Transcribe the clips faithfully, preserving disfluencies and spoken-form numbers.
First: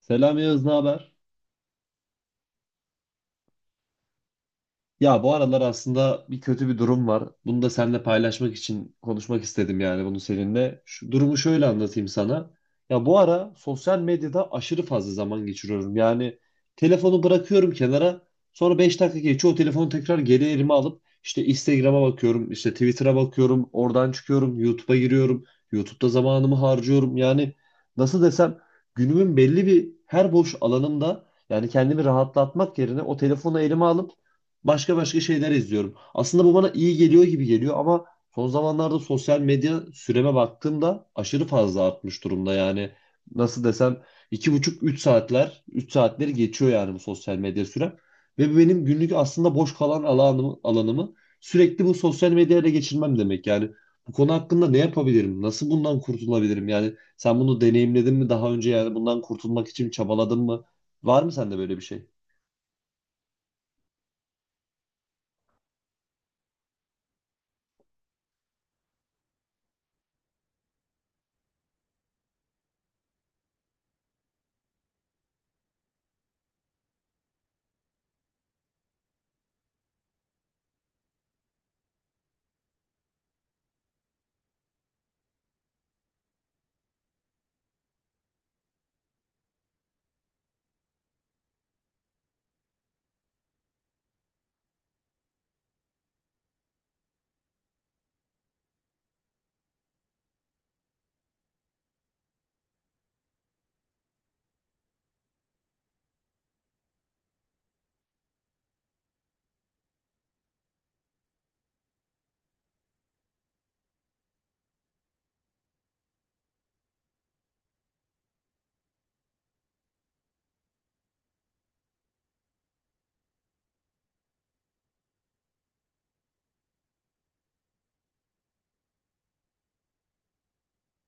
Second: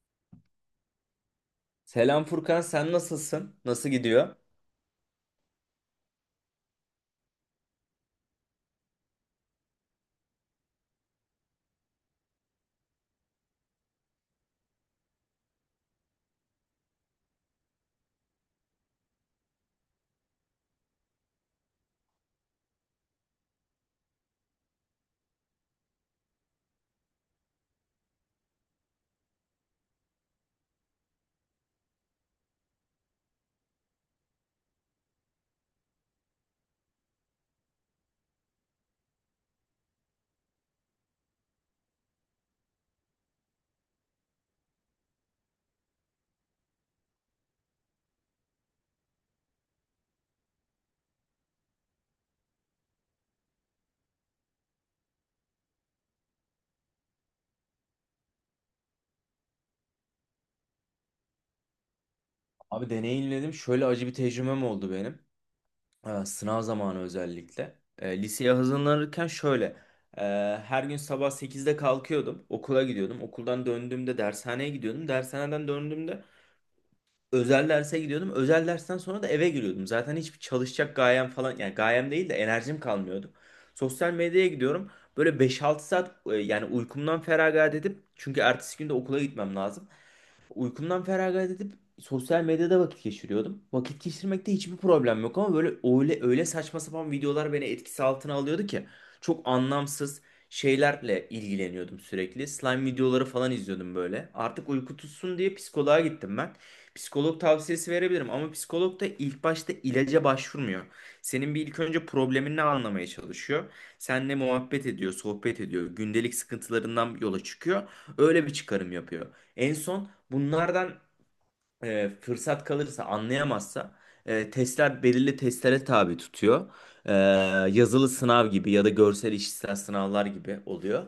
Selam Yağız, ne haber? Selam Furkan, sen nasılsın? Nasıl gidiyor? Ya bu aralar aslında bir kötü bir durum var. Bunu da seninle paylaşmak için konuşmak istedim yani bunu seninle. Şu durumu şöyle anlatayım sana. Ya bu ara sosyal medyada aşırı fazla zaman geçiriyorum. Yani telefonu bırakıyorum kenara. Sonra beş dakika geçiyor. O telefonu tekrar geri elime alıp işte Instagram'a bakıyorum, işte Twitter'a bakıyorum, oradan çıkıyorum, YouTube'a giriyorum. YouTube'da zamanımı harcıyorum. Yani nasıl desem günümün belli bir her boş alanımda yani kendimi rahatlatmak yerine o telefonu elime alıp başka başka şeyler izliyorum. Aslında bu bana iyi geliyor gibi geliyor ama son zamanlarda sosyal medya süreme baktığımda aşırı fazla artmış durumda. Yani nasıl desem iki buçuk üç saatler üç saatleri geçiyor yani bu sosyal medya sürem. Ve bu benim günlük aslında boş kalan alanımı, alanımı sürekli bu sosyal medyayla geçirmem demek. Yani bu konu hakkında ne yapabilirim? Nasıl bundan kurtulabilirim? Yani sen bunu deneyimledin mi daha önce yani bundan kurtulmak için çabaladın mı? Var mı sende böyle bir şey? Abi deneyimledim. Şöyle acı bir tecrübem oldu benim. Ee, sınav zamanı özellikle. Ee, liseye hazırlanırken şöyle. e, her gün sabah sekizde kalkıyordum. Okula gidiyordum. Okuldan döndüğümde dershaneye gidiyordum. Dershaneden döndüğümde özel derse gidiyordum. Özel dersten sonra da eve giriyordum. Zaten hiçbir çalışacak gayem falan, yani gayem değil de enerjim kalmıyordu. Sosyal medyaya gidiyorum. Böyle beş altı saat, e, yani uykumdan feragat edip, çünkü ertesi günde okula gitmem lazım. Uykumdan feragat edip sosyal medyada vakit geçiriyordum. Vakit geçirmekte hiçbir problem yok ama böyle öyle öyle saçma sapan videolar beni etkisi altına alıyordu ki çok anlamsız şeylerle ilgileniyordum sürekli. Slime videoları falan izliyordum böyle. Artık uyku tutsun diye psikoloğa gittim ben. Psikolog tavsiyesi verebilirim ama psikolog da ilk başta ilaca başvurmuyor. Senin bir ilk önce problemini anlamaya çalışıyor. Seninle muhabbet ediyor, sohbet ediyor, gündelik sıkıntılarından yola çıkıyor. Öyle bir çıkarım yapıyor. En son bunlardan, e, fırsat kalırsa, anlayamazsa, e, testler belirli testlere tabi tutuyor. E, yazılı sınav gibi ya da görsel işitsel sınavlar gibi oluyor.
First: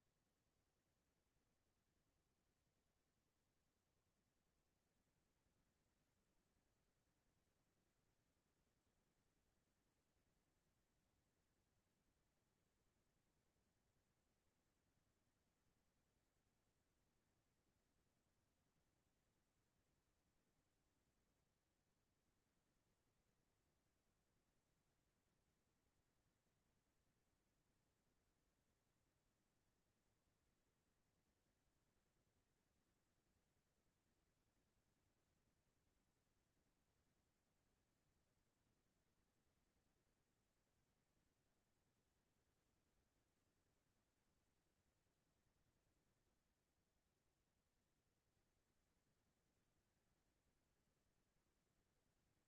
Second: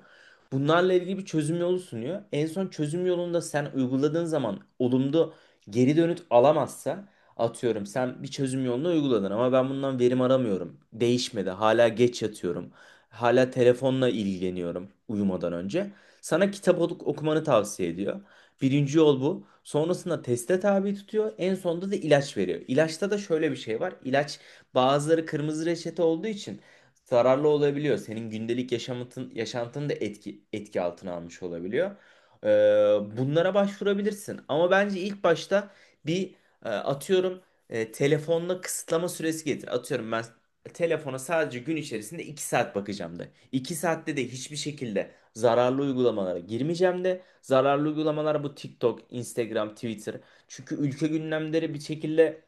Bunlarla ilgili bir çözüm yolu sunuyor. En son çözüm yolunda sen uyguladığın zaman olumlu geri dönüt alamazsa, atıyorum, sen bir çözüm yolunu uyguladın ama ben bundan verim aramıyorum. Değişmedi. Hala geç yatıyorum. Hala telefonla ilgileniyorum uyumadan önce. Sana kitap ok- okumanı tavsiye ediyor. Birinci yol bu. Sonrasında teste tabi tutuyor. En sonunda da ilaç veriyor. İlaçta da şöyle bir şey var. İlaç, bazıları kırmızı reçete olduğu için zararlı olabiliyor. Senin gündelik yaşamın, yaşantını da etki, etki altına almış olabiliyor. Ee, bunlara başvurabilirsin. Ama bence ilk başta bir, e, atıyorum, e, telefonla kısıtlama süresi getir. Atıyorum, ben telefona sadece gün içerisinde iki saat bakacağım de. iki saatte de hiçbir şekilde zararlı uygulamalara girmeyeceğim de. Zararlı uygulamalar bu TikTok, Instagram, Twitter. Çünkü ülke gündemleri bir şekilde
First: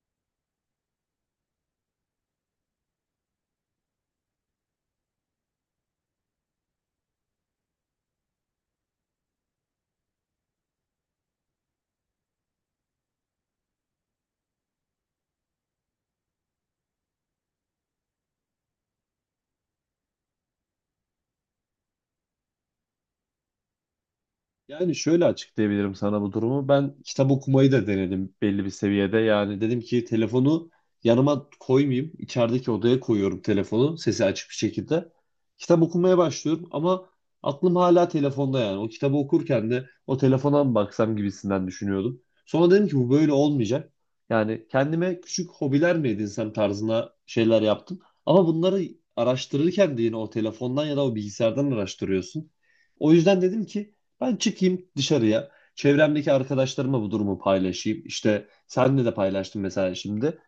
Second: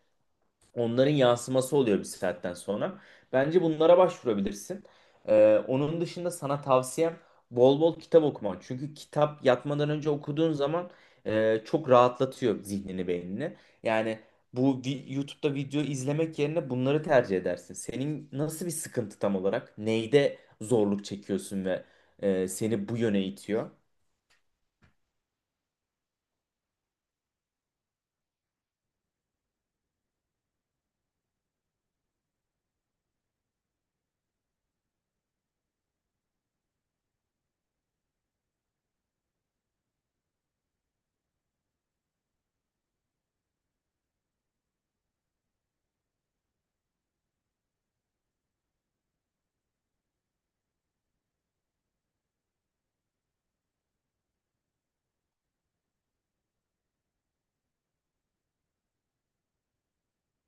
onların yansıması oluyor bir saatten sonra. Bence bunlara başvurabilirsin. Ee, onun dışında sana tavsiyem bol bol kitap okuman. Çünkü kitap yatmadan önce okuduğun zaman e, çok rahatlatıyor zihnini, beynini. Yani bu vi- YouTube'da video izlemek yerine bunları tercih edersin. Senin nasıl bir sıkıntı tam olarak? Neyde zorluk çekiyorsun ve e, seni bu yöne itiyor? Yani şöyle açıklayabilirim sana bu durumu. Ben kitap okumayı da denedim belli bir seviyede. Yani dedim ki telefonu yanıma koymayayım. İçerideki odaya koyuyorum telefonu sesi açık bir şekilde. Kitap okumaya başlıyorum ama aklım hala telefonda yani. O kitabı okurken de o telefona mı baksam gibisinden düşünüyordum. Sonra dedim ki bu böyle olmayacak. Yani kendime küçük hobiler mi edinsem tarzına şeyler yaptım. Ama bunları araştırırken de yine o telefondan ya da o bilgisayardan araştırıyorsun. O yüzden dedim ki ben çıkayım dışarıya. Çevremdeki arkadaşlarıma bu durumu paylaşayım. İşte senle de paylaştım mesela şimdi.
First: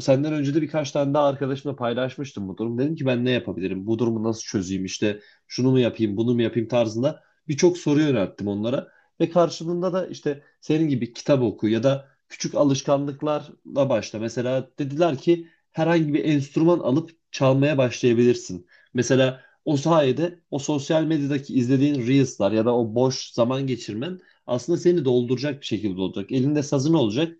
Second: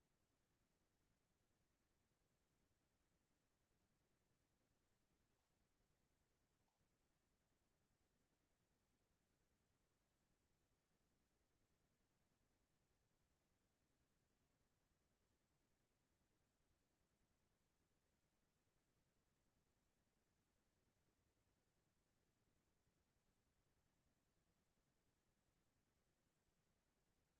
Senden önce de birkaç tane daha arkadaşımla paylaşmıştım bu durum. Dedim ki ben ne yapabilirim? Bu durumu nasıl çözeyim? İşte şunu mu yapayım, bunu mu yapayım tarzında birçok soru yönelttim onlara. Ve karşılığında da işte senin gibi kitap oku ya da küçük alışkanlıklarla başla. Mesela dediler ki herhangi bir enstrüman alıp çalmaya başlayabilirsin. Mesela o sayede o sosyal medyadaki izlediğin Reels'lar ya da o boş zaman geçirmen aslında seni dolduracak bir şekilde olacak. Elinde sazın olacak.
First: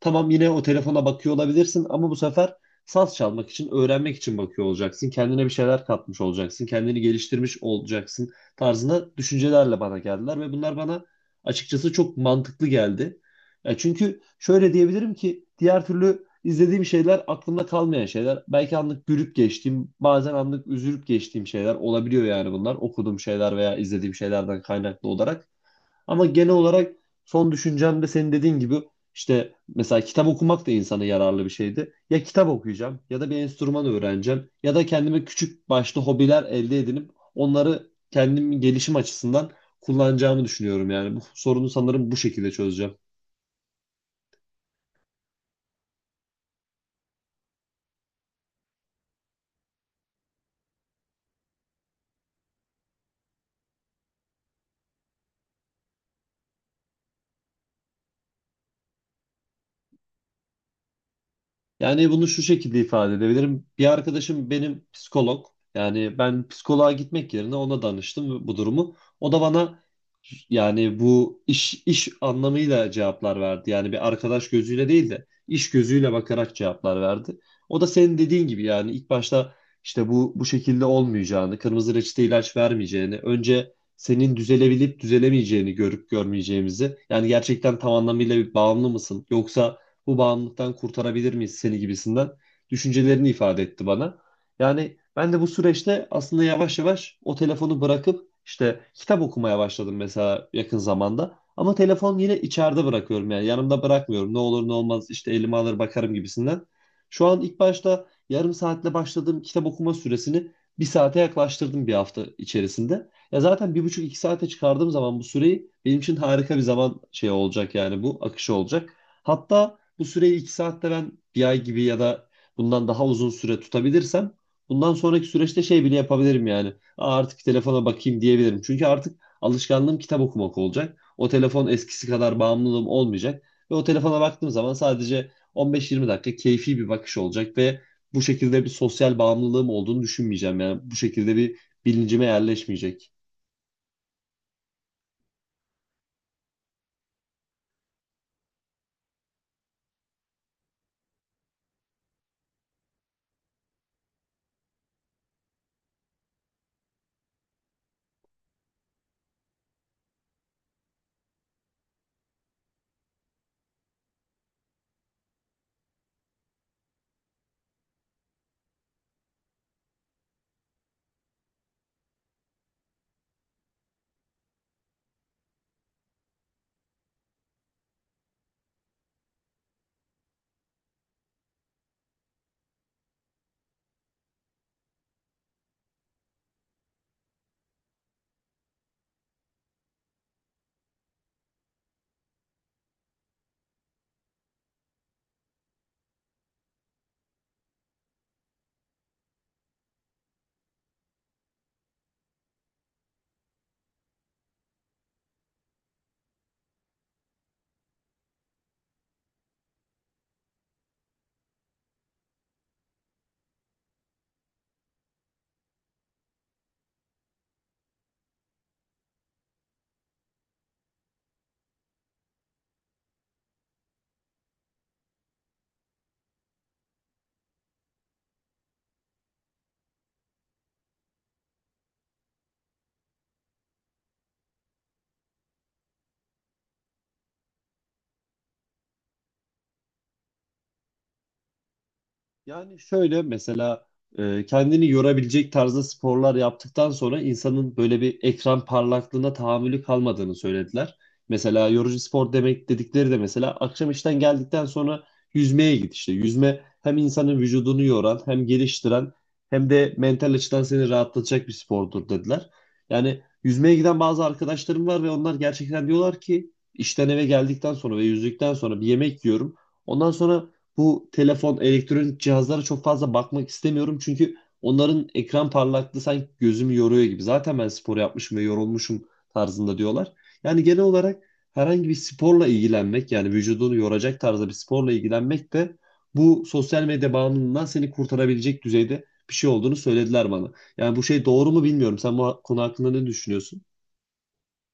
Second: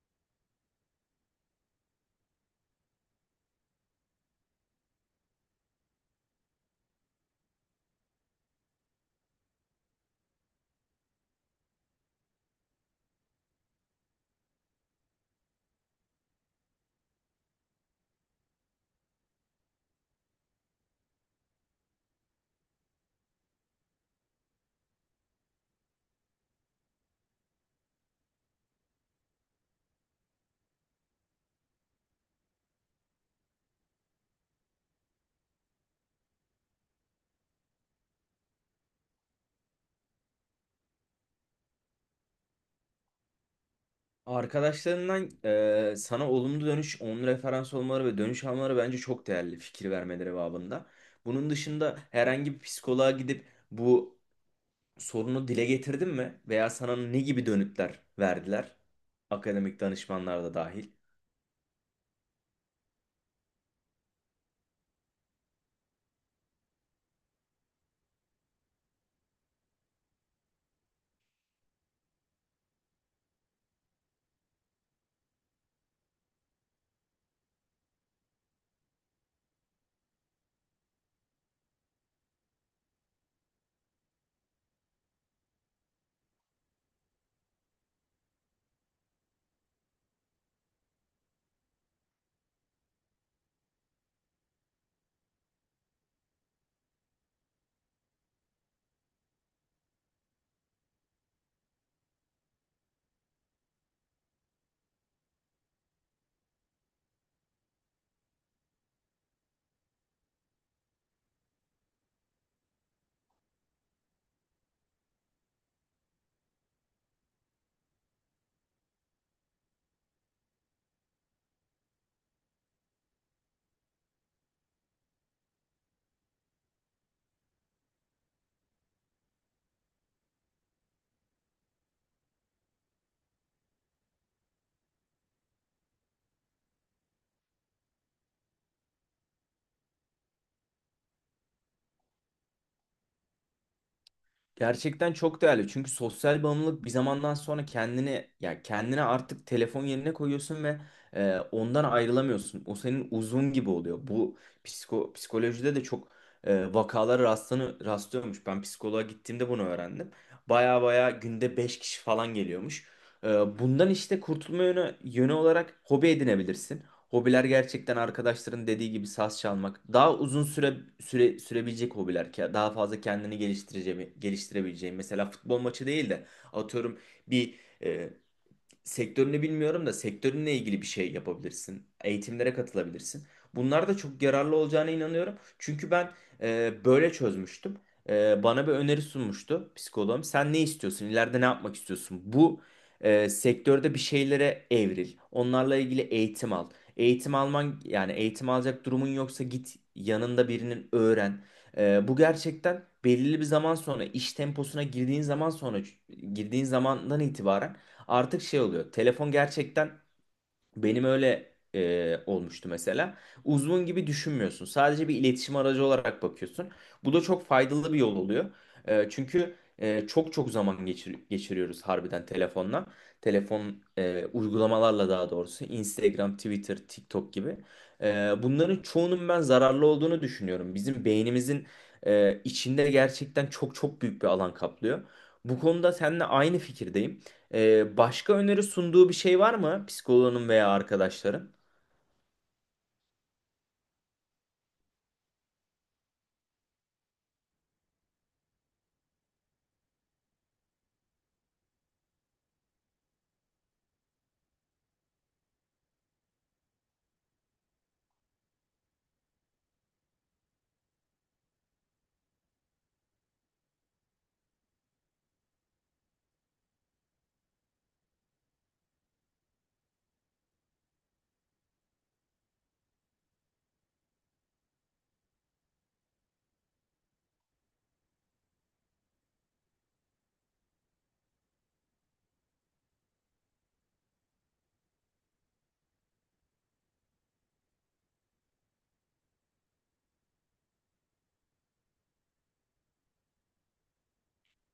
Tamam yine o telefona bakıyor olabilirsin ama bu sefer saz çalmak için, öğrenmek için bakıyor olacaksın. Kendine bir şeyler katmış olacaksın. Kendini geliştirmiş olacaksın tarzında düşüncelerle bana geldiler ve bunlar bana açıkçası çok mantıklı geldi. Ya çünkü şöyle diyebilirim ki diğer türlü İzlediğim şeyler aklımda kalmayan şeyler. Belki anlık gülüp geçtiğim, bazen anlık üzülüp geçtiğim şeyler olabiliyor yani bunlar. Okuduğum şeyler veya izlediğim şeylerden kaynaklı olarak. Ama genel olarak son düşüncem de senin dediğin gibi işte mesela kitap okumak da insana yararlı bir şeydi. Ya kitap okuyacağım ya da bir enstrüman öğreneceğim ya da kendime küçük başlı hobiler elde edinip onları kendim gelişim açısından kullanacağımı düşünüyorum yani. Bu sorunu sanırım bu şekilde çözeceğim. Arkadaşlarından, eee, sana olumlu dönüş, onun referans olmaları ve dönüş almaları bence çok değerli, fikir vermeleri babında. Bunun dışında herhangi bir psikoloğa gidip bu sorunu dile getirdin mi? Veya sana ne gibi dönütler verdiler? Akademik danışmanlar da dahil. Yani bunu şu şekilde ifade edebilirim. Bir arkadaşım benim psikolog. Yani ben psikoloğa gitmek yerine ona danıştım bu durumu. O da bana yani bu iş iş anlamıyla cevaplar verdi. Yani bir arkadaş gözüyle değil de iş gözüyle bakarak cevaplar verdi. O da senin dediğin gibi yani ilk başta işte bu bu şekilde olmayacağını, kırmızı reçete ilaç vermeyeceğini, önce senin düzelebilip düzelemeyeceğini görüp görmeyeceğimizi, yani gerçekten tam anlamıyla bir bağımlı mısın yoksa bu bağımlılıktan kurtarabilir miyiz seni gibisinden düşüncelerini ifade etti bana. Yani ben de bu süreçte aslında yavaş yavaş o telefonu bırakıp işte kitap okumaya başladım mesela yakın zamanda. Ama telefon yine içeride bırakıyorum yani yanımda bırakmıyorum. Ne olur ne olmaz işte elime alır bakarım gibisinden. Şu an ilk başta yarım saatle başladığım kitap okuma süresini bir saate yaklaştırdım bir hafta içerisinde. Ya zaten bir buçuk iki saate çıkardığım zaman bu süreyi benim için harika bir zaman şey olacak yani bu akışı olacak. Hatta bu süreyi iki saatte ben bir ay gibi ya da bundan daha uzun süre tutabilirsem bundan sonraki süreçte şey bile yapabilirim yani. Aa, artık telefona bakayım diyebilirim. Çünkü artık alışkanlığım kitap okumak olacak. O telefon eskisi kadar bağımlılığım olmayacak. Ve o telefona baktığım zaman sadece on beş yirmi dakika keyfi bir bakış olacak ve bu şekilde bir sosyal bağımlılığım olduğunu düşünmeyeceğim. Yani bu şekilde bir bilincime yerleşmeyecek. Gerçekten çok değerli. Çünkü sosyal bağımlılık bir zamandan sonra kendini, ya kendine artık telefon yerine koyuyorsun ve e, ondan ayrılamıyorsun. O senin uzun gibi oluyor. Bu psiko, psikolojide de çok e, vakalara rastlanı, rastlıyormuş. Ben psikoloğa gittiğimde bunu öğrendim. Baya baya günde beş kişi falan geliyormuş. E, bundan işte kurtulma yönü, yönü olarak hobi edinebilirsin. Hobiler gerçekten arkadaşların dediği gibi saz çalmak. Daha uzun süre, süre sürebilecek hobiler ki daha fazla kendini geliştireceğim, geliştirebileceğim. Mesela futbol maçı değil de atıyorum, bir, e, sektörünü bilmiyorum da sektörünle ilgili bir şey yapabilirsin. Eğitimlere katılabilirsin. Bunlar da çok yararlı olacağına inanıyorum. Çünkü ben e, böyle çözmüştüm. E, bana bir öneri sunmuştu psikoloğum. Sen ne istiyorsun? İleride ne yapmak istiyorsun? Bu e, sektörde bir şeylere evril. Onlarla ilgili eğitim al. Eğitim alman, yani eğitim alacak durumun yoksa git yanında birinin öğren. E, bu gerçekten belirli bir zaman sonra iş temposuna girdiğin zaman sonra girdiğin zamandan itibaren artık şey oluyor. Telefon gerçekten benim öyle e, olmuştu mesela. Uzun gibi düşünmüyorsun. Sadece bir iletişim aracı olarak bakıyorsun. Bu da çok faydalı bir yol oluyor. E, çünkü e, çok çok zaman geçir- geçiriyoruz harbiden telefonla. Telefon e, uygulamalarla daha doğrusu. Instagram, Twitter, TikTok gibi. E, bunların çoğunun ben zararlı olduğunu düşünüyorum. Bizim beynimizin e, içinde gerçekten çok çok büyük bir alan kaplıyor. Bu konuda seninle aynı fikirdeyim. Ee, başka öneri sunduğu bir şey var mı psikoloğunun veya arkadaşların? Yani şöyle mesela e, kendini yorabilecek tarzda sporlar yaptıktan sonra insanın böyle bir ekran parlaklığına tahammülü kalmadığını söylediler. Mesela yorucu spor demek dedikleri de mesela akşam işten geldikten sonra yüzmeye git işte. Yüzme hem insanın vücudunu yoran hem geliştiren hem de mental açıdan seni rahatlatacak bir spordur dediler. Yani yüzmeye giden bazı arkadaşlarım var ve onlar gerçekten diyorlar ki işten eve geldikten sonra ve yüzdükten sonra bir yemek yiyorum. Ondan sonra bu telefon, elektronik cihazlara çok fazla bakmak istemiyorum. Çünkü onların ekran parlaklığı sanki gözümü yoruyor gibi. Zaten ben spor yapmışım ve yorulmuşum tarzında diyorlar. Yani genel olarak herhangi bir sporla ilgilenmek yani vücudunu yoracak tarzda bir sporla ilgilenmek de bu sosyal medya bağımlılığından seni kurtarabilecek düzeyde bir şey olduğunu söylediler bana. Yani bu şey doğru mu bilmiyorum. Sen bu konu hakkında ne düşünüyorsun?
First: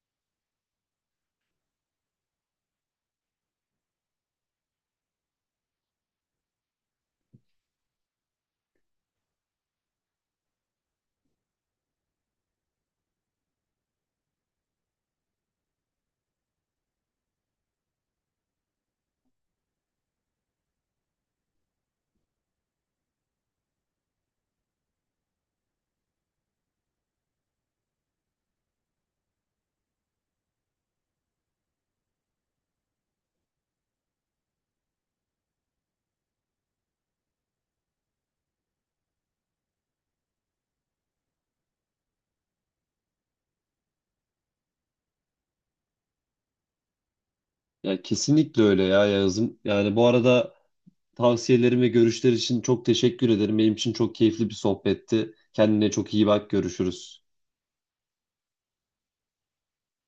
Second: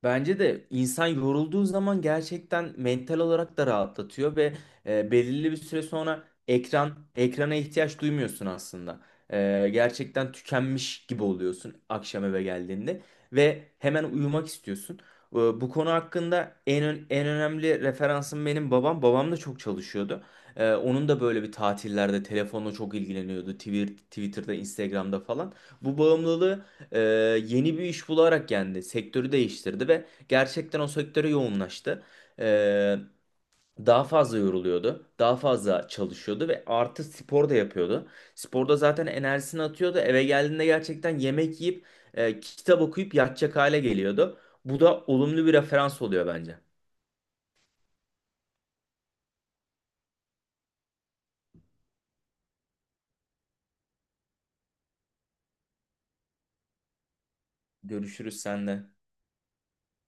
Bence de insan yorulduğu zaman gerçekten mental olarak da rahatlatıyor ve e, belirli bir süre sonra ekran ekrana ihtiyaç duymuyorsun aslında. E, gerçekten tükenmiş gibi oluyorsun akşam eve geldiğinde ve hemen uyumak istiyorsun. E, bu konu hakkında en ön- en önemli referansım benim babam. Babam da çok çalışıyordu. E, onun da böyle bir tatillerde telefonla çok ilgileniyordu. Twitter, Twitter'da, Instagram'da falan. Bu bağımlılığı e, yeni bir iş bularak kendi sektörü değiştirdi ve gerçekten o sektöre yoğunlaştı. E, daha fazla yoruluyordu, daha fazla çalışıyordu ve artı spor da yapıyordu. Sporda zaten enerjisini atıyordu. Eve geldiğinde gerçekten yemek yiyip e, kitap okuyup yatacak hale geliyordu. Bu da olumlu bir referans oluyor bence. Ya kesinlikle öyle ya Yağız'ım. Yani bu arada tavsiyelerin ve görüşler için çok teşekkür ederim. Benim için çok keyifli bir sohbetti. Kendine çok iyi bak. Görüşürüz. Görüşürüz senle.